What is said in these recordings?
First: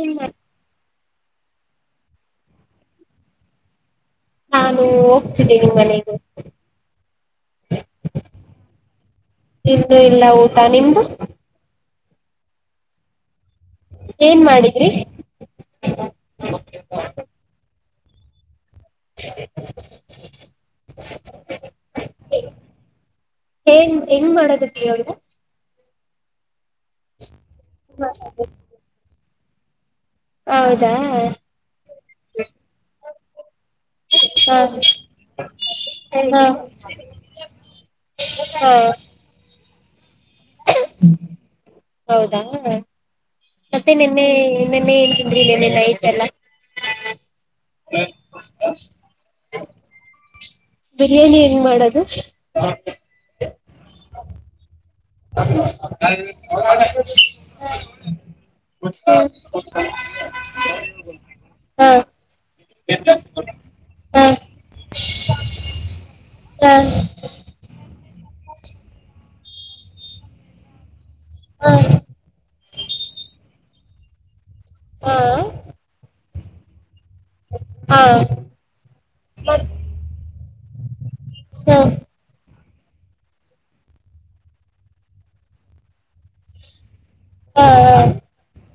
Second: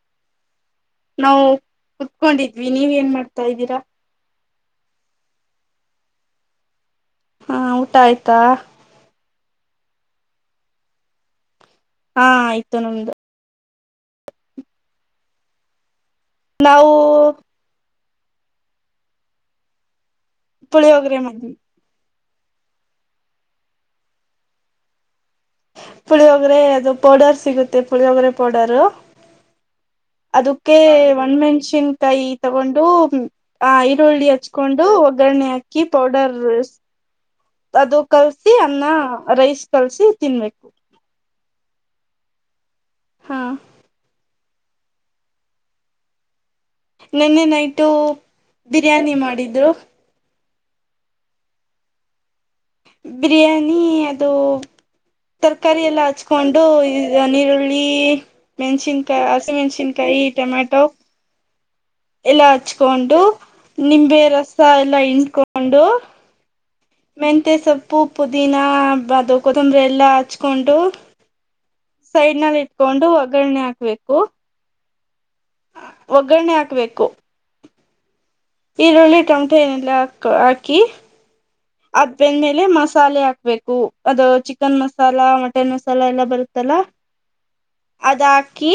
ಏನ್ ನಾವು ಕುತ್ಕೊಂಡಿದ್ವಿ ನೀವ್ ಏನ್ ಮಾಡ್ತ ಇದಿರಾ ನಾನು ಹೋಗ್ತಿದ್ದೇನೆ ಮನೆಗೆ. ಹಾ ಊಟ ಆಯ್ತಾ. ಇನ್ನು ಇಲ್ಲ ಊಟ ನಿಮ್ದು. ಹಾ ಆಯ್ತು ನಮ್ದು ಏನ್ ಮಾಡಿದ್ರಿ. ನಾವೂ. [inaudible] ಪುಳಿಯೋಗ್ರೆ ಮಾಡಿದ್ವಿ ಹೆಂಗ್ ಹೆಂಗ್ ಮಾಡ್ಕಕತ್ರಿ ಅವ್ರು ಪುಳಿಯೋಗ್ರೆ. ದು ಪೌಡರ್ ಸಿಗುತ್ತೆ. ಪುಳಿಯೋಗರೆ ಪೌಡರು. ಅದಕ್ಕೆ ಹೌದಾ ಒಣಮೆಣಸಿನ್ಕಾಯಿ ತಗೊಂಡು ಆ ಈರುಳ್ಳಿ ಹಾ ಹಚ್ಕೊಂಡು ಒಗ್ಗರಣೆ ಹಾಕಿ ಪೌಡರ್ ಹಾ ಅದು ಕಲ್ಸಿ ಹಾ ಅನ್ನ ರೈಸ್ ಕಳಸಿ ತಿನ್ಬೇಕು ಹೌದಾ ಹಾ ಮತ್ತೆ ನಿನ್ನೆ ೆನ್ನೆ ನ್ ತಿಂದ್ರಿ ಇಲ್ಲೇನೆ ಐತಲ್ಲ ನಿನ್ನೆ ನೈಟು ಬಿರಿಯಾನಿ ಮಾಡಿದ್ರು ಬಿರಿಯಾನಿ ಹೆಂಗ್ ಮಾಡದು ಬಿರಿಯಾನಿ ಅದು ತರ್ಕಾರಾರಿ ಎಲ್ಲ ಹಚ್ಕೊಂಡು ಇದ ನೀರುಳ್ಳಿ ಹಾ ಮೆಣಸಿನ್ಕಾಯಿ ಹಸಿಮೆಣ್ಸಿನ್ಕಾಯಿ ಟೊಮೆಟೊ ಹಾ ಎಲ್ಲಾ ಹಚ್ಕೊಂಡು ನಿಂಬೆ ಹಾ ಹಾ ಹಾ ಹಾ ಹಾ ರಸ ಎಲ್ಲಾ ಇಂಡಕೊಂಡು ಹಾ ಮೆಂತೆ ಸೊಪ್ಪ ಉಪ್ಪು ಪುದೀನ ಅದು ಕೊತ್ತಂಬರಿ ಎಲ್ಲ ಹಚ್ಕೊಂಡು ಸರಿ ನ ಕಕೊಂಡು ಒಗ್ಗರಣೆ ಹಾಕ್ಬೇಕು ಹಾ ಒಗ್ಗರಣೆ ಹಾಕ್ಬೇಕು ಹಾ ಈರುಳ್ಳಿ ಟಮಟ ಹಾ ಏನೆಲ್ಲಾ ಹಾಕ ಹಾಕಿ. ಅಬನ್. ೇಲೆ ಮಸಾಲೆ ಹಾಕ್ಬೇಕು ಅದು ಚಿಕನ್ ಮಸಾಲ ಮಟನ್ ಮಸಾಲ ಎಲ್ಲ ಬರುತ್ತಲ್ಲ ಅದ ಹಾಕಿ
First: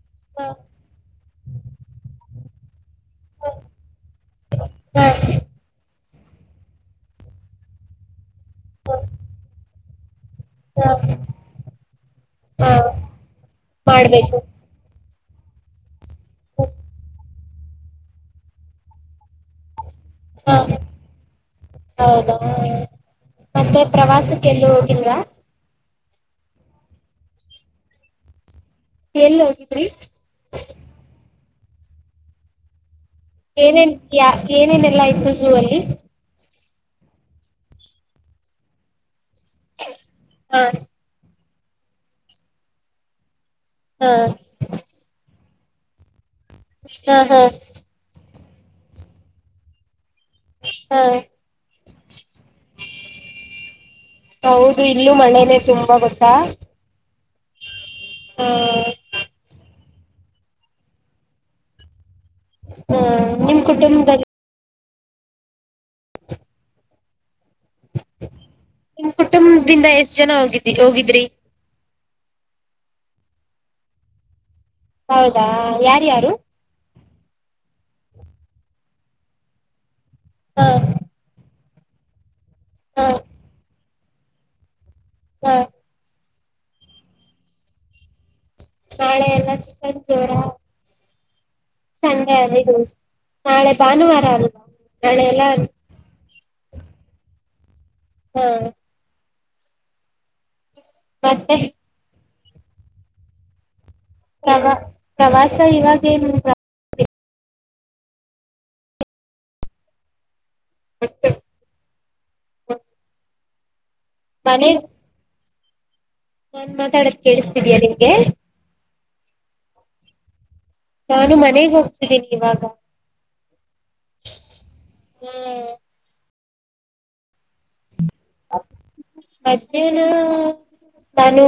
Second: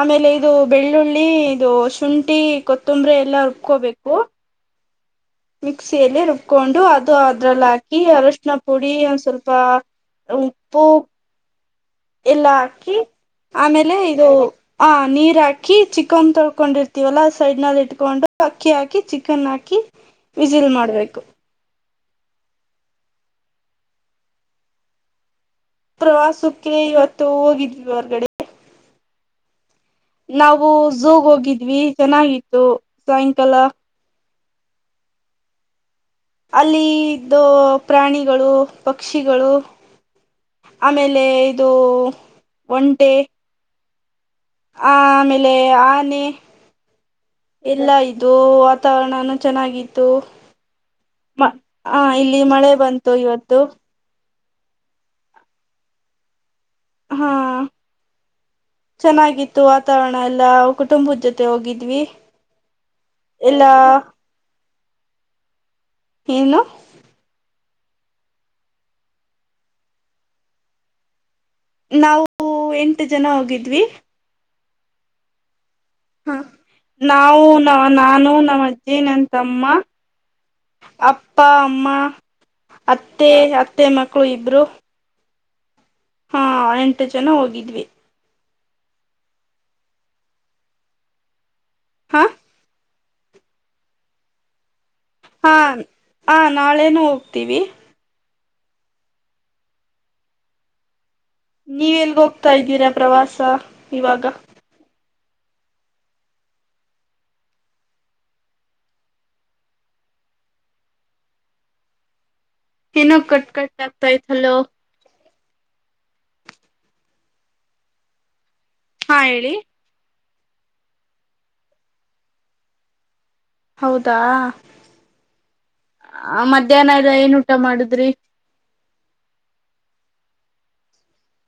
ಆಮೇಲೆ ಇದು ಬೆಳ್ಳುಳ್ಳಿ ಇದು ಶುಂಠಿ ಕೊತ್ತಂಬರಿ ಎಲ್ಲಾ ರುಬ್ಕೋಬೇಕು. ಮಿಕ್ಸಿಯಲ್ಲಿ ರುಬ್ಕೊಂಡು ಅದು ಅದ್ರಲ್ಲಿ ಹಾಕಿ ಅರಶಿನ ಪುಡಿ ಒಂದ ಸ್ವಲ್ಪ ಉಪ್ಪು. ಎಲ್ಲಾ ಹಾ ಹಾಕಿ. ಆಮೇಲೆ ಇದು ಮಾಡ್ಬೇಕು ಆ ನೀರ. ಹಾಕಿ ಚಿಕನ್ ತೊಳ್ಕೊಂಡಿರ್ತೀವಲ್ಲಾ ಸೈಡ್ನಲ್ಲಿ ಇಟ್ಕೊಂಡು ಅಕ್ಕಿ ಹಾಕಿ ಚಿಕನ್ ಹಾಕಿ ಹಾ ಬಿಸಿಲ್ ಮಾಡ್ಬೇಕು ಹೌದಾ ಮತ್ತೆ ಪ್ರವಾಸಕ್ಕೆ ಎಲ್ಲ ಹೋಗಿಲ್ವಾ. ಪ್ರವಾಸಕ್ಕೆ ಇವತ್ತು ಹೋಗಿದ್ವಿ ಹೊರ್ಗಡೆ. ಎಲ್ಲಿ ಹೋಗಿದ್ರಿ. ನಾವು ಝೂಗ್ ಹೋಗಿದ್ವಿ ಚೆನ್ನಾಗಿತ್ತು. ಸಾಯಂಕಾಲ ಏನೇನ್ ಯ ಏನೇನೆಲ್ಲಾ ಇಯತು ಝೂ ಅಲ್ಲಿ. ಅಲ್ಲಿ ಇದ್ದು ಪ್ರಾಣಿಗಳು ಪಕ್ಷಿ ಗಳು ಹಾ ಆಮೇಲೆ. ಇದು ಒಂಟೆ. ಹಾ ಆ [unintelligible] ಆಮೇಲೆ ಆನೆ ಹ್ಮ ಹ್ಮ್ [unintelligible] ದು ವಾತಾವರಣನ ಚೆನ್ನಾಗಿತ್ತು ಹಾ [unintelligible] ಹ ಇಲ್ಲಿ ಮಳೆ ಬಂತು ಇವತ್ತು ಹೌದು ಇಲ್ಲೂ ಮಳೆನೆೇ ತುಂಬಾ ಗೊತ್ತಾ ಹ್ಮ್ ಹ್ಮ ಚೆನ್ನಾಗಿತ್ತು ವಾತಾವರಣ ಎಲ್ಲಾ ಕುಟುಂಬದ ಜೊತೆ ಹೋಗಿದ್ವಿ ಹ್ಮ್ ನಿನ್ ಎಲ್ಲಾ ಕುಟುಂಬ [unintelligible] ಏನು ನಿಮ್ ಕುಟುಂಬದಿಂದ ಎಷ್ಟ್ ಜನ ಹೋಗಿದಿ ಹೋಗಿದ್ರಿ ನಾವು ಎಂಟು ಜನ ಹೋಗಿದ್ವಿ ಹೌದಾ ಹ ಯಾರ್ಯಾರು ನಾವು ನಾನು ನಮ್ಮ್ ಅಜ್ಜಿ ನನ್ ತಮ್ಮ ಹಾ ಅಪ್ಪ ಅಮ್ಮ ಹಾ ಅತ್ತೆ ಮತ್ತೆ ಮಕ್ಕಳು ಇಬ್ರು ಹಾ ಹಾ ಎಂಟು ಜನ ಹೋಗಿದ್ವಿ ನಳೆ ಎಲ್ಲ ಚಿಕನ್ ಪೋರ ಹಾ ಸಂಡೆ ಅದದು ನಾಳೆ ಭಾನುವಾರ ಅಲ್ವಾ ನಾಳೆ ಎಲ್ಲ ಹ ನಾಳೆನ ಹೋಗ್ತೀವಿ ಹ್ಮ [unintelligible] ಮತ್ತೆ ನೀವ ಎಲ್ಲಿ ಹೋಗ [unintelligible] ತ ಇದ್ದೀರಾ ಪ್ರವಾಸ ಇವಾಗ ಪ್ರವಾ ಪ್ರವಾಸ ಇವಾಗೇ ಹತ್ತ ನೋ ಕಟ್ ಕಟ್ಟ ತಾಯಲ್ಲ ನಾನ್ ಮಾತಾಡೋದ ಕೇಳಿಸತಿದಯ ನಿಂಗೆ ಹಾ ಹೇಳಿ ನಾನು ಮನೆಗ್ ಹೋಗ್ತಿದ್ದೀನಿ ಇವಾಗ ಹೌದಾ. ಆ ಮಧ್ಯಾಹ್ನ ಇದೆ ಏನ್ ಊಟ ಮಾಡಿದ್ರಿ ಮಧ್ಯಾಹ್ನ ನಾನು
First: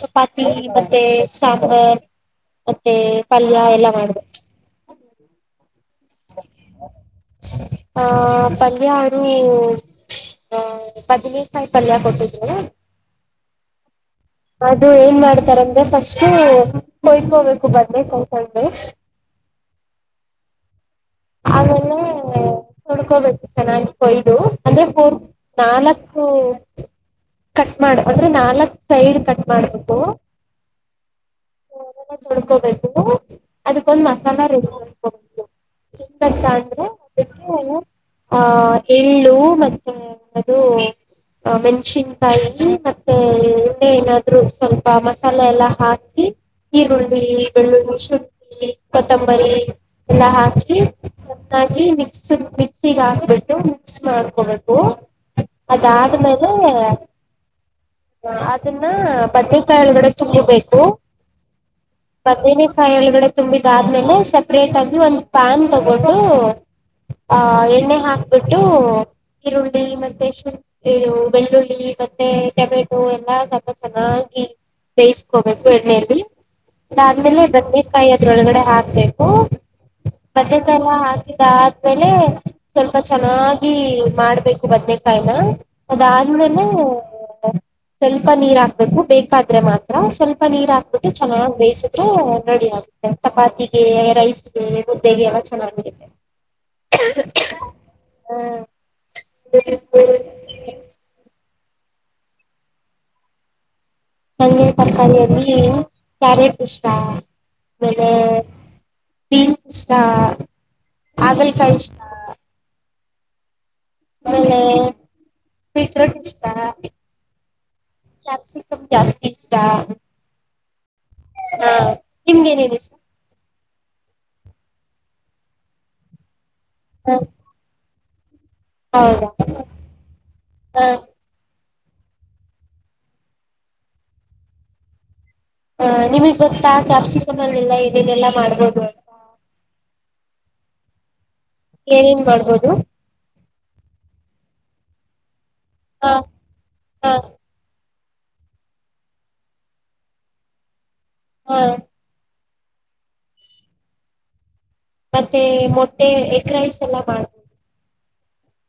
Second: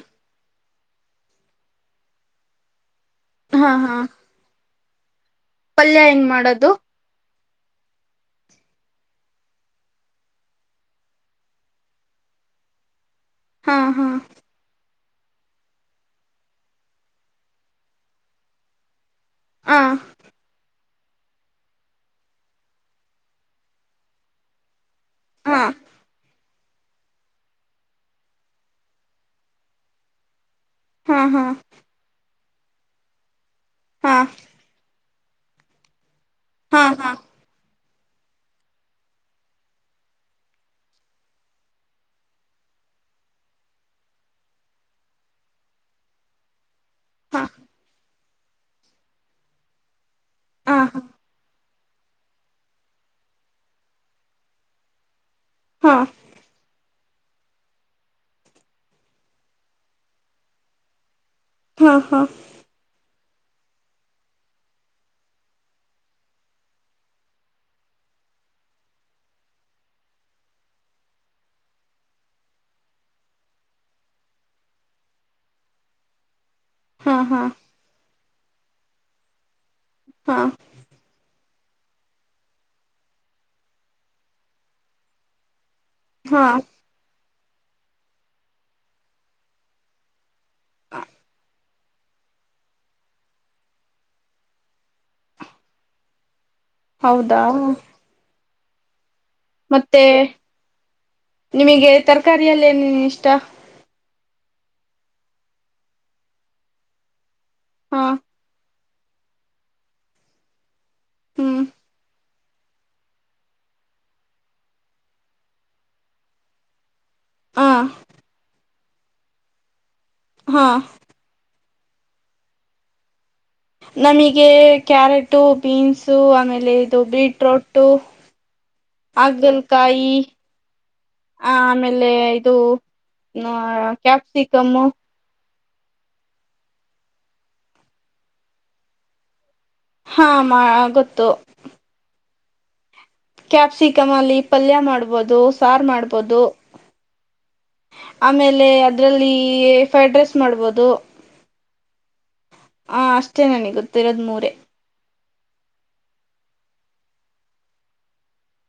ಚಪಾತಿ ಮತ್ತೆ ಸಾಂಬಾರ್ ಮ ಮತ್ತೆ ಪಲ್ಲ ಹಾ ಎಲ್ಲಾ ಹಾ ಮಾಡ್ಬೇಕ ಪಲ್ಯ ಹೆಂಗ್ ಮಾಡೋದು ಆಹ ಪಲ್ಯರು ಆ ಪದನೇ ಕಾಯಿ ಪಲ್ಯ ಕೊಟ್ಟಿದ್ವಲ್ಲ. ಹಾ ಹಾ ಇದು ಏನ್ ಮಾಡ್ತಾರ ಅಂದ್ರೆ ಫಸ್ಟು ಹೊಯ್ತ್ಕೋಬೇಕು ಬಂದೆ ಕಳ್ಕೊಂಡೆ. ಹ. ಆಲ್ಲೇ ತಡ್ಕೋಬೇಕು ಚೆನ್ನಾಗಿ ಕೊಯ್ದು ಅಂದ್ರೆ [unintelligible] ನಾಲ್ಕು ಕಟ್ ಮಾಡ ಅಂದ್ರೆ ನಾಲ್ಕ್ ಸೈಡ್ ಕಟ್ ಮಾಡ್ಬೇಕು ಹಾ ಹಾ ತಡ್ಕೋಬೇಕು ಅದಕ್ಕೊಂದ್ ಹಾ ಮಸಾಲ ರೇ [unintelligible] [unintelligible] ತರ್ತ್ರೆ ಹಾ ಹಾ ಅದಕ್ಕೆ ಆಹ ಎಳ್ಳು ಮತ್ತೆ ಏನೂ ಮೆಣಸಿನ್ಕಾಯಿ ಮತ್ತೆ ಎಣ್ಣೆ ಏನಾದ್ರು ಸ್ವಲ್ಪ ಮಸಾಲೆ ಎಲ್ಲ ಹಾಕಿ ಈರುಳ್ಳಿ ಬೆಳ್ಳುಳ್ಳಿ ಸೂ [unintelligible] ಕೊತ್ತಂಬರಿ ಅಲ್ಲ ಅಕ್ಕಿ ಹಾ ಹಾ ಮಿಕ್ಸ್ ಮಿಕ್ಸಿ ಹಾಕ್ಬಿಟ್ಟು ಮಿಕ್ಸ್ ಮಾಡ್ಕೊಬೇಕು ಹಾ ಹಾ ಅದಾದ್ಮೇಲೆ ಅದನ್ನ ಬದನೆಕಾಯಿ ಒಳಗಡೆ ತುಂಬಬೇಕು ಹಾ ಹಾ ಹಾ ಬದನೆಕಾಯಿ ಒಳಗಡೆ ತುಂಬಿದಾದ್ಮೇಲೆ ಸಪ್ರೇಟ್ ಆಗಿ ಒಂದ ಪ್ಯಾನ್ ತಗೊಟ್ಟು ಆ ಎಣ್ಣೆ ಹಾಕ್ಬಿಟ್ಟು ಈರುಳ್ಳಿ ಮತ್ತೆ ಶುಂ ಇದು ಬೆಳ್ಳುಳ್ಳಿ ಮತ್ತೆ ಟೊಮೆಟೊ ಎಲ್ಲಾ ಸ್ವಲ್ಪ ಚೆನ್ನಾಗಿ ಬೇಯಿಸಕೋಬೇಕು ಎಣ್ಣೆಯಲ್ಲಿ ಹಾ ಹಾ ಅದಾದ್ಮೇಲೆ ಬಂದ ಕಾಯಿ ಹೊಲಗಡೆ ಹಾಕ್ಬೇಕು ಹಾ ಮದತ ಎಲ್ಲ ಹಾಕ ಅಾದ್ಮೇಲೆ ಸ್ವಲ್ಪ ಚೆನ್ನಾಗಿ ಮಾಡ್ಬೇಕು ಬದ್ನೆಕಾಯಿನ ಅದ ಹಾ ಆದ್ಮೇಲೆ ಸ್ವಲ್ಪ ನೀರ್ ಹಾಕ್ಬೇಕು ಬೇಕಾದ್ರೆ ಮಾತ್ರ ಸ್ವಲ್ಪ ನೀರ್ ಹಾಕ್ಬಿಟ್ಟು ಚೆನ್ನಾಗ್ ಬೇಯಿಸಿದ್ರೆ ರೆಡಿ ಆಗುತ್ತೆ ಚಪಾತಿಗೆ ರೈಸ್ ಸೇ ಮ್ದೆಗೆ ಎಲ್ಲ ಚೆನ್ನಾಗಿರುತ್ತೆ ಹೌದಾ [unintelligible] ಹ್ಮ ಮತ್ತೆ ನಿಮಗೆ ತರಕಾರಿಯಲ್ಲೇ ಏನೇನ ಇಷ್ಟ. ನಂಗೆ ತರಕಾರಿಯಲ್ಲಿ ಕ್ಯಾರೆಟ್ ಇಷ್ಟ. ಮೇ ಹಾ ಪೀಸ್ ಇಷ್ಟ ಹ್ಮ್ ಹಾಗ್ಲ್ಕಾಯ ಇಷ್ಟ. ಬೀಟ್ರೂಟ್ ಇಷ್ಟ. ಹ ಕ್ಯಾಪ್ಸಿಕಂ ಜಾಸ್ತಿ ಇಷ್ಟ ಹಾ ಹಾ ನಿಮ್ಗೆ ಏನೇನ ಇಷ್ಟ. ನಮಗೆ ಕ್ಯಾರೆಟು ಬೀನ್ಸ್ ಆಮೇಲೆ ಇಲ್ಲಿ ಇದು ಬೀಟ್ರೂಟ್ ಹೌದಾ ಹಾಗಲ್ಕಾಯಿ ಹ ಆ ಆಮೇಲೆ ಇದು ಕ್ಯಾಪ್ಸಿಕಮ್. ಹ ನಿಮಗ್ ಗೊತ್ತಾ ಕ್ಯಾಪ್ಸಿಕಮಲ್ಲಿ ಎಲ್ಲ ಏನೇನೆಲ್ಲಾ ಮಾಡ್ಬೋದು ಅಂತ. ಹಾ ಮಾ ಗೊತ್ತು ಏನನ್ ಮಾಡ್ಬೋದು. ಕ್ಯಾಪ್ಸಿಕಮ್ ಅಲ್ಲಿ ಪಲ್ಯ ಮಾಡ್ಬೋದು ಸಾರು ಹಾ ಮಾಡ್ಬೋದು. ಹ ಆಮೇಲೆ ಅದ್ರಲ್ಲಿ ಫ್ರೈಡ್ ರೈಸ್ ಮಾಡ್ಬೋದು. ಹಾ ಹ ಅಷ್ಟೇ ನನಗೆ ಗೊತ್ತಿರೋದ್ ಮೂರೆ ಮತ್ತೆ ಮೊಟ್ಟೆ ಎಗ್ ರೈಸ್ ಎಲ್ಲ ಮಾಡಬಹುದು.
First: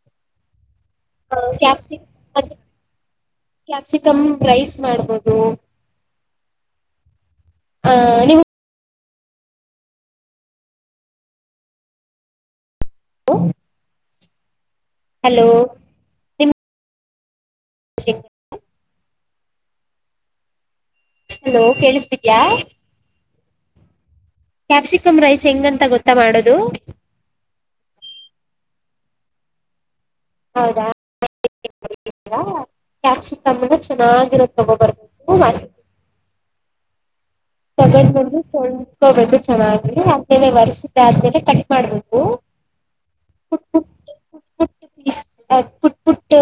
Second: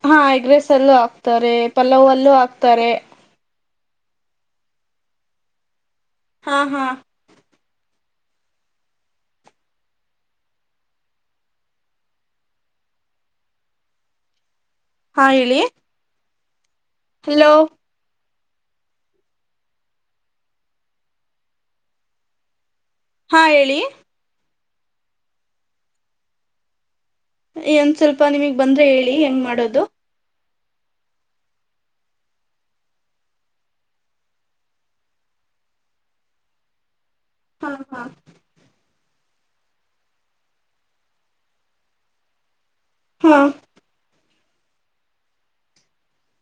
ಹಾ ಎಗ್ ರೈಸ್ ಲ್ಲೂ ಹಾಕ್ತಾರೆ ಕ್ಯಾಪ್ಸಿ ಪಲ್ಲವ್ಲ್ಲೂ ಮತ್ತೆ ಹಾಕ್ತಾರೆ ಕ್ಯಾಪ್ಸಿಕಮ್ ರೈಸ್ ಮಾಡ್ಬೋದು. ಹಾ ಹಾ ಹಾ ನೀವು ಹ ಹಾ ಹೇಳಿ. ನಿಮ್ ಹಲೋ ಹಲೋ ಕೇಳಿಸದಿದ್ಯಾ ಹಾ ಹೇಳಿ ಕ್ಯಾಪ್ಸಿಕಮ್ ರೈಸ್ ಹೆಂಗಂತ ಗೊತ್ತಾ ಮಾಡೋದು. ಒಂದ್ ಸ್ವಲ್ಪ ನಿಮಗ್ ಬಂದ್ರೆ ಹೇಳಿ ಹೆಂಗ್ ಮಾಡೋದು. ಹೌದಾ ಕ್ಯಾಪ್ಸಿ ಕಮ್ಮ ಚೆನ್ನಾಗಿರೋ ತಗೋಬರ್ಬೇಕ. ಹಾ ಸಗಡ್ ಬು ಸ ಕೋಬೇಕು ಚೆನ್ನಾಗಿ ಆಮೇಲೆ ಒರ್ಸುತ್ತೆ ಆದ್ಮೇಲೆ ಕಟ್ ಮಾಡ್ಬೇಕು. ಹಾ ಹ ಪೀಸ್ ಪುಟ್ ಪುಟ್ಟ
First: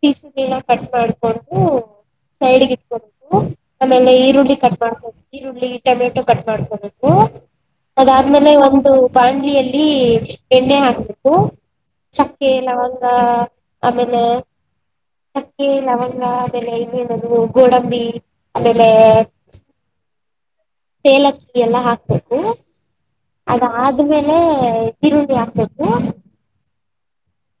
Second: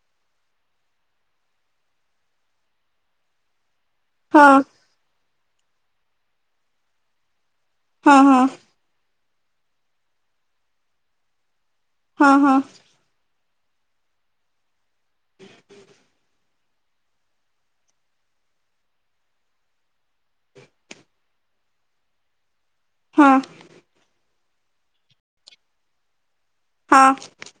ಪೀಸಗಳಲ್ಲ ಕಟ್ ಮಾಡ್ಕೊಂಡು ಸೈಡ್ಗೆ ಇಟ್ಕಬೇಕು. ಆಮೇಲೆ ಈರುಳ್ಳಿ ಹಾ ಕಟ್ ಮಾಡ್ಕೋು. ಈರುಳ್ಳಿ ಟೊಮೆಟೊ ಕಟ್ ಮಾಡ್ಕೊಬೇಕು. ಹಾ ಅದಾದ್ಮೇಲೆ ಒಂದು. ಬಾಣಲಿಯಲ್ಲಿ ಎಣ್ಣೆ ಹಾಕ್ಬೇಕು. ಹಾ ಚಕ್ಕೆ ಹಾ ಲವಂಗ. ಆಮೇಲೆ ಚಕ್ಕೆ ಲವಂಗ ಆಮೇಲೆ ಇನ್ನೇನೂ ಗೋಡಂಬಿ ಆಮೇಲೆ. ಏಲಕ್ಕಿ ಎಲ್ಲ ಹಾಕ್ಬೇಕು. ಹಾ ಅದಾದ್ಮೇ ಯೇ ಇರುಳ್ಳಿ ಹಾಕ್ಬೇಕು. ಹಾ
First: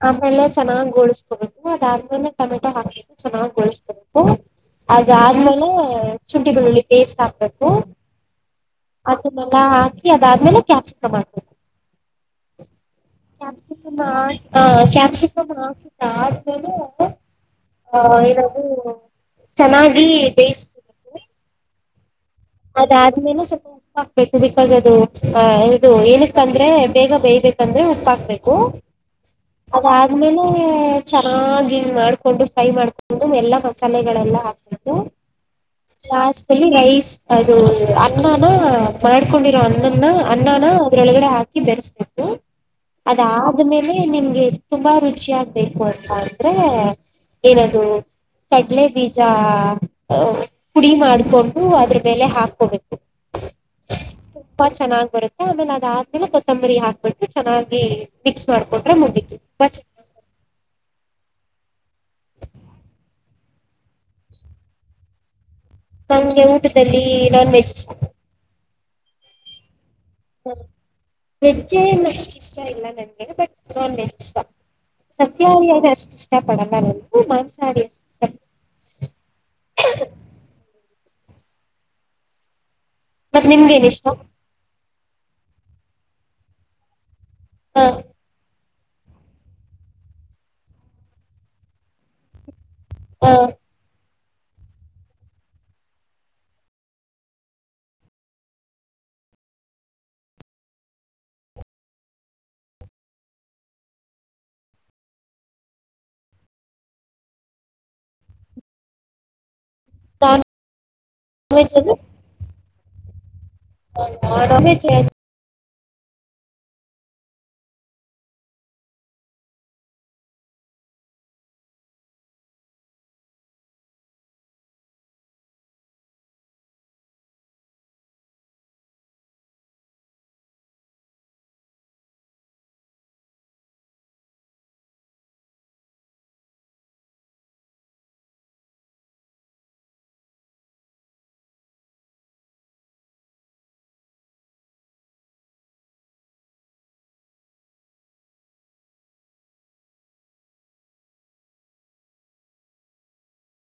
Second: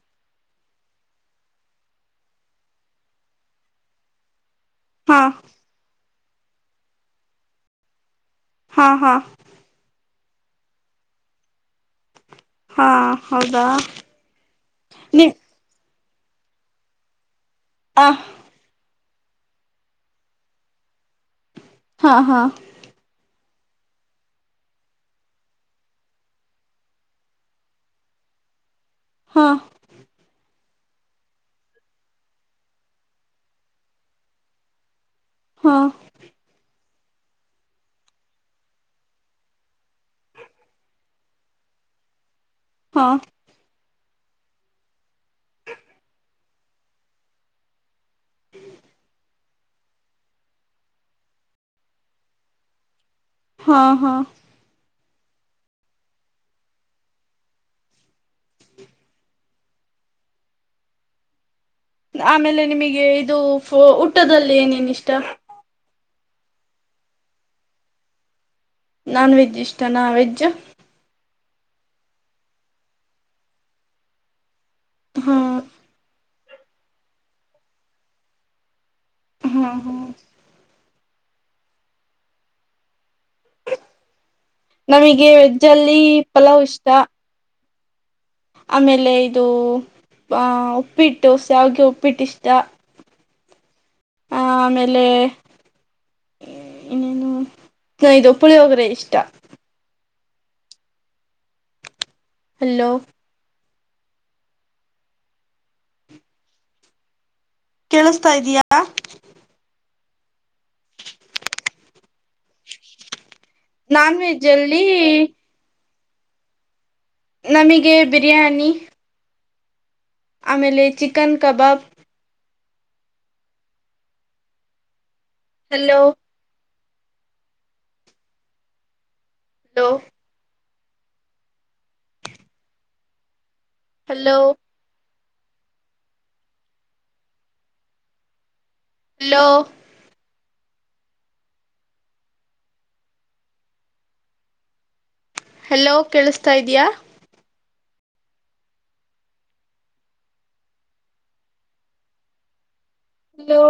ಆಮೇಲೆ ಚೆನ್ನಾಗ್ ಗೋಳಸ್ಕೋಬೇಕು ಅದಾದ್ಮೇಲೆ ಟೊಮೆಟೊ ಹಾಕ್ಬೇಕು ಚೆನ್ನಾಗ್ ಗೋಳಿಸಸ್ಕೋಬೇಕು. ಹಾ ಅದಾದ್ಮೇಲೆ. ಶುಂಠಿ ಬೆಳ್ಳುಳ್ಳಿ ಪೇಸ್ಟ್ ಹಾಕ್ಬೇಕು. ಹಾ ಹಾ ಹಾ ಹಾ ಅದುನ್ನೆಲ್ಲ ಅಕಿ. ಅದಾದ್ಮೇಲೆ ಕ್ಯಾಪ್ಸ್ ಕಮ್ಬೇಕು. ಹಾ ಹೌದಾ. ನೀ ಕ್ಯಾಪ್ಸಿಕಂ [unintelligible] ಅದಾದ್ಮೇಲೆ. ಆ ಹ ಏನಾದೂ. ಚೆನ್ನಾಗಿ ಬೇಯಿಸಬೇಕು. ಹಾ ಹಾ ಅದಾದ್ಮೇಲೆ ಸ್ವಲ್ಪ ಉಪ್ಪ ಹಾಕ್ಬೇಕು ಬಿಕಾಸ್ ಅದು ಅ ಇದು ಏನಕ್ಕಂದ್ರೆ ಬೇಗ ಬೇಯ್ಬೇಕಂದ್ರೆ ಉಪ್ಪಾಕ್ಬೇಕು ಹಾ ಅದ್ಮೇಲೆ ಚೆನ್ನಾಗಿ ಮಾಡ್ಕೊಂಡು ಫ್ರೈ ಮಾಡ್ಕೊಂಡು ಎಲ್ಲಾ ಮಸಾಲೆಗಳೆಲ್ಲ ಹಾಕಬೇಕು. ಹಾ ಲಾಸ್ಟಲ್ಲಿ ರೈಸ್. ಅದು ಅನ್ನನ ಮಾಡ್ಕೊಂಡಿರೋ ಅಣ್ಣನ ಅನ್ನನ ಅದ್ರೊಳಗಡೆ ಹಾಕಿ ಬೆರೆಸ್ಬೇಕು. ಹಾ ಅದಾದ್ಮೇಲೆ. ನಿಮ್ಗೆ ತುಂಬಾ ರುಚಿಯ ಆಗ್ಬೇಕು ಅಂತ ಅಂದ್ರೆ ಏನದು ಕಡಲೆ ಬೀಜ ಪುಡಿ ಮಾಡ್ಕೊಂಡು ಅದ್ರ. ಬೆಲೆ ಹಾಕೋಬೇಕು. ಹಾ ಹಾ ತುಂಬಾ ಚೆನ್ನಾಗ್ ಬರುತ್ತೆ ಆಮೇಲೆ ಅದಾದ್ಮೇಲೆ ಕೊತ್ತಂಬರಿ ಹಾಕ್ಬಿಟ್ರೆ ಚೆನ್ನಾಗಿ ಮಿಕ್ಸ್ ಮಾಡಕೊಟ್ರೆ ಮುಗಿತು. ಆಮೇಲೆ ನಿಮಗೆ ಇದು ಊಟದಲ್ಲಿ ಏನೇನ ಇಷ್ಟ. ನಮಗೆ ಊಟದಲ್ಲಿ ನಾನ್ ವೆಜ್. ನಾನ್ ವೆಜ್ ಇಷ್ ಚನ ವೆಜ್. ವೆಜ್ಜ ಏನ್ ಅಷ್ಟು ಇಷ್ಟ ಇಲ್ಲ ನನ್ಗೆ ಬಟ್ ನಾನ್ ವೆಜ್ ಇ ಹಾ ಸಸ್ಯ ಅಷ್ಟ ಪಡಲ್ಲ ಮಾಂಸಾರಿ ಹ್ಮ ಹಾ ಮತ್ತತ್ ನಿಮ್್ದೇನಷ್ಟು ನಮಗೆ ವೆಜ್ ಅಲ್ಲಿ ಪಲಾವ್ ಇಷ್ಟ ಹಾ ಆಮೇಲೆ ಇದು ಆ ಉಪ್ಪಿಟ್ಟು ಸಾವ್ಿಗೆ ಉಪ್ಪಿಟ್ಟು ಇಷ್ಟ ಹಾ ಆ ಆಮೇಲೆ ಇನ್ನೇನು ಇಪ್ಪುಳಿ ಹೋಗ್ರೆ ಇಷ್ಟ ಹಲೋ ಕೇಳಿಸತಾ ಇದಯಾ ತ ನಾನ್ ವೆಜ್ ಅಲ್ಲಿ ನಮಗೆ ಬಿರಿಯಾನಿ ಆಮೇಲೆ chicken kebab hello hello hello hello hello ಕೇಳಿಸ್ತಾ ಇದ್ಯಾಾ ಹಲೋ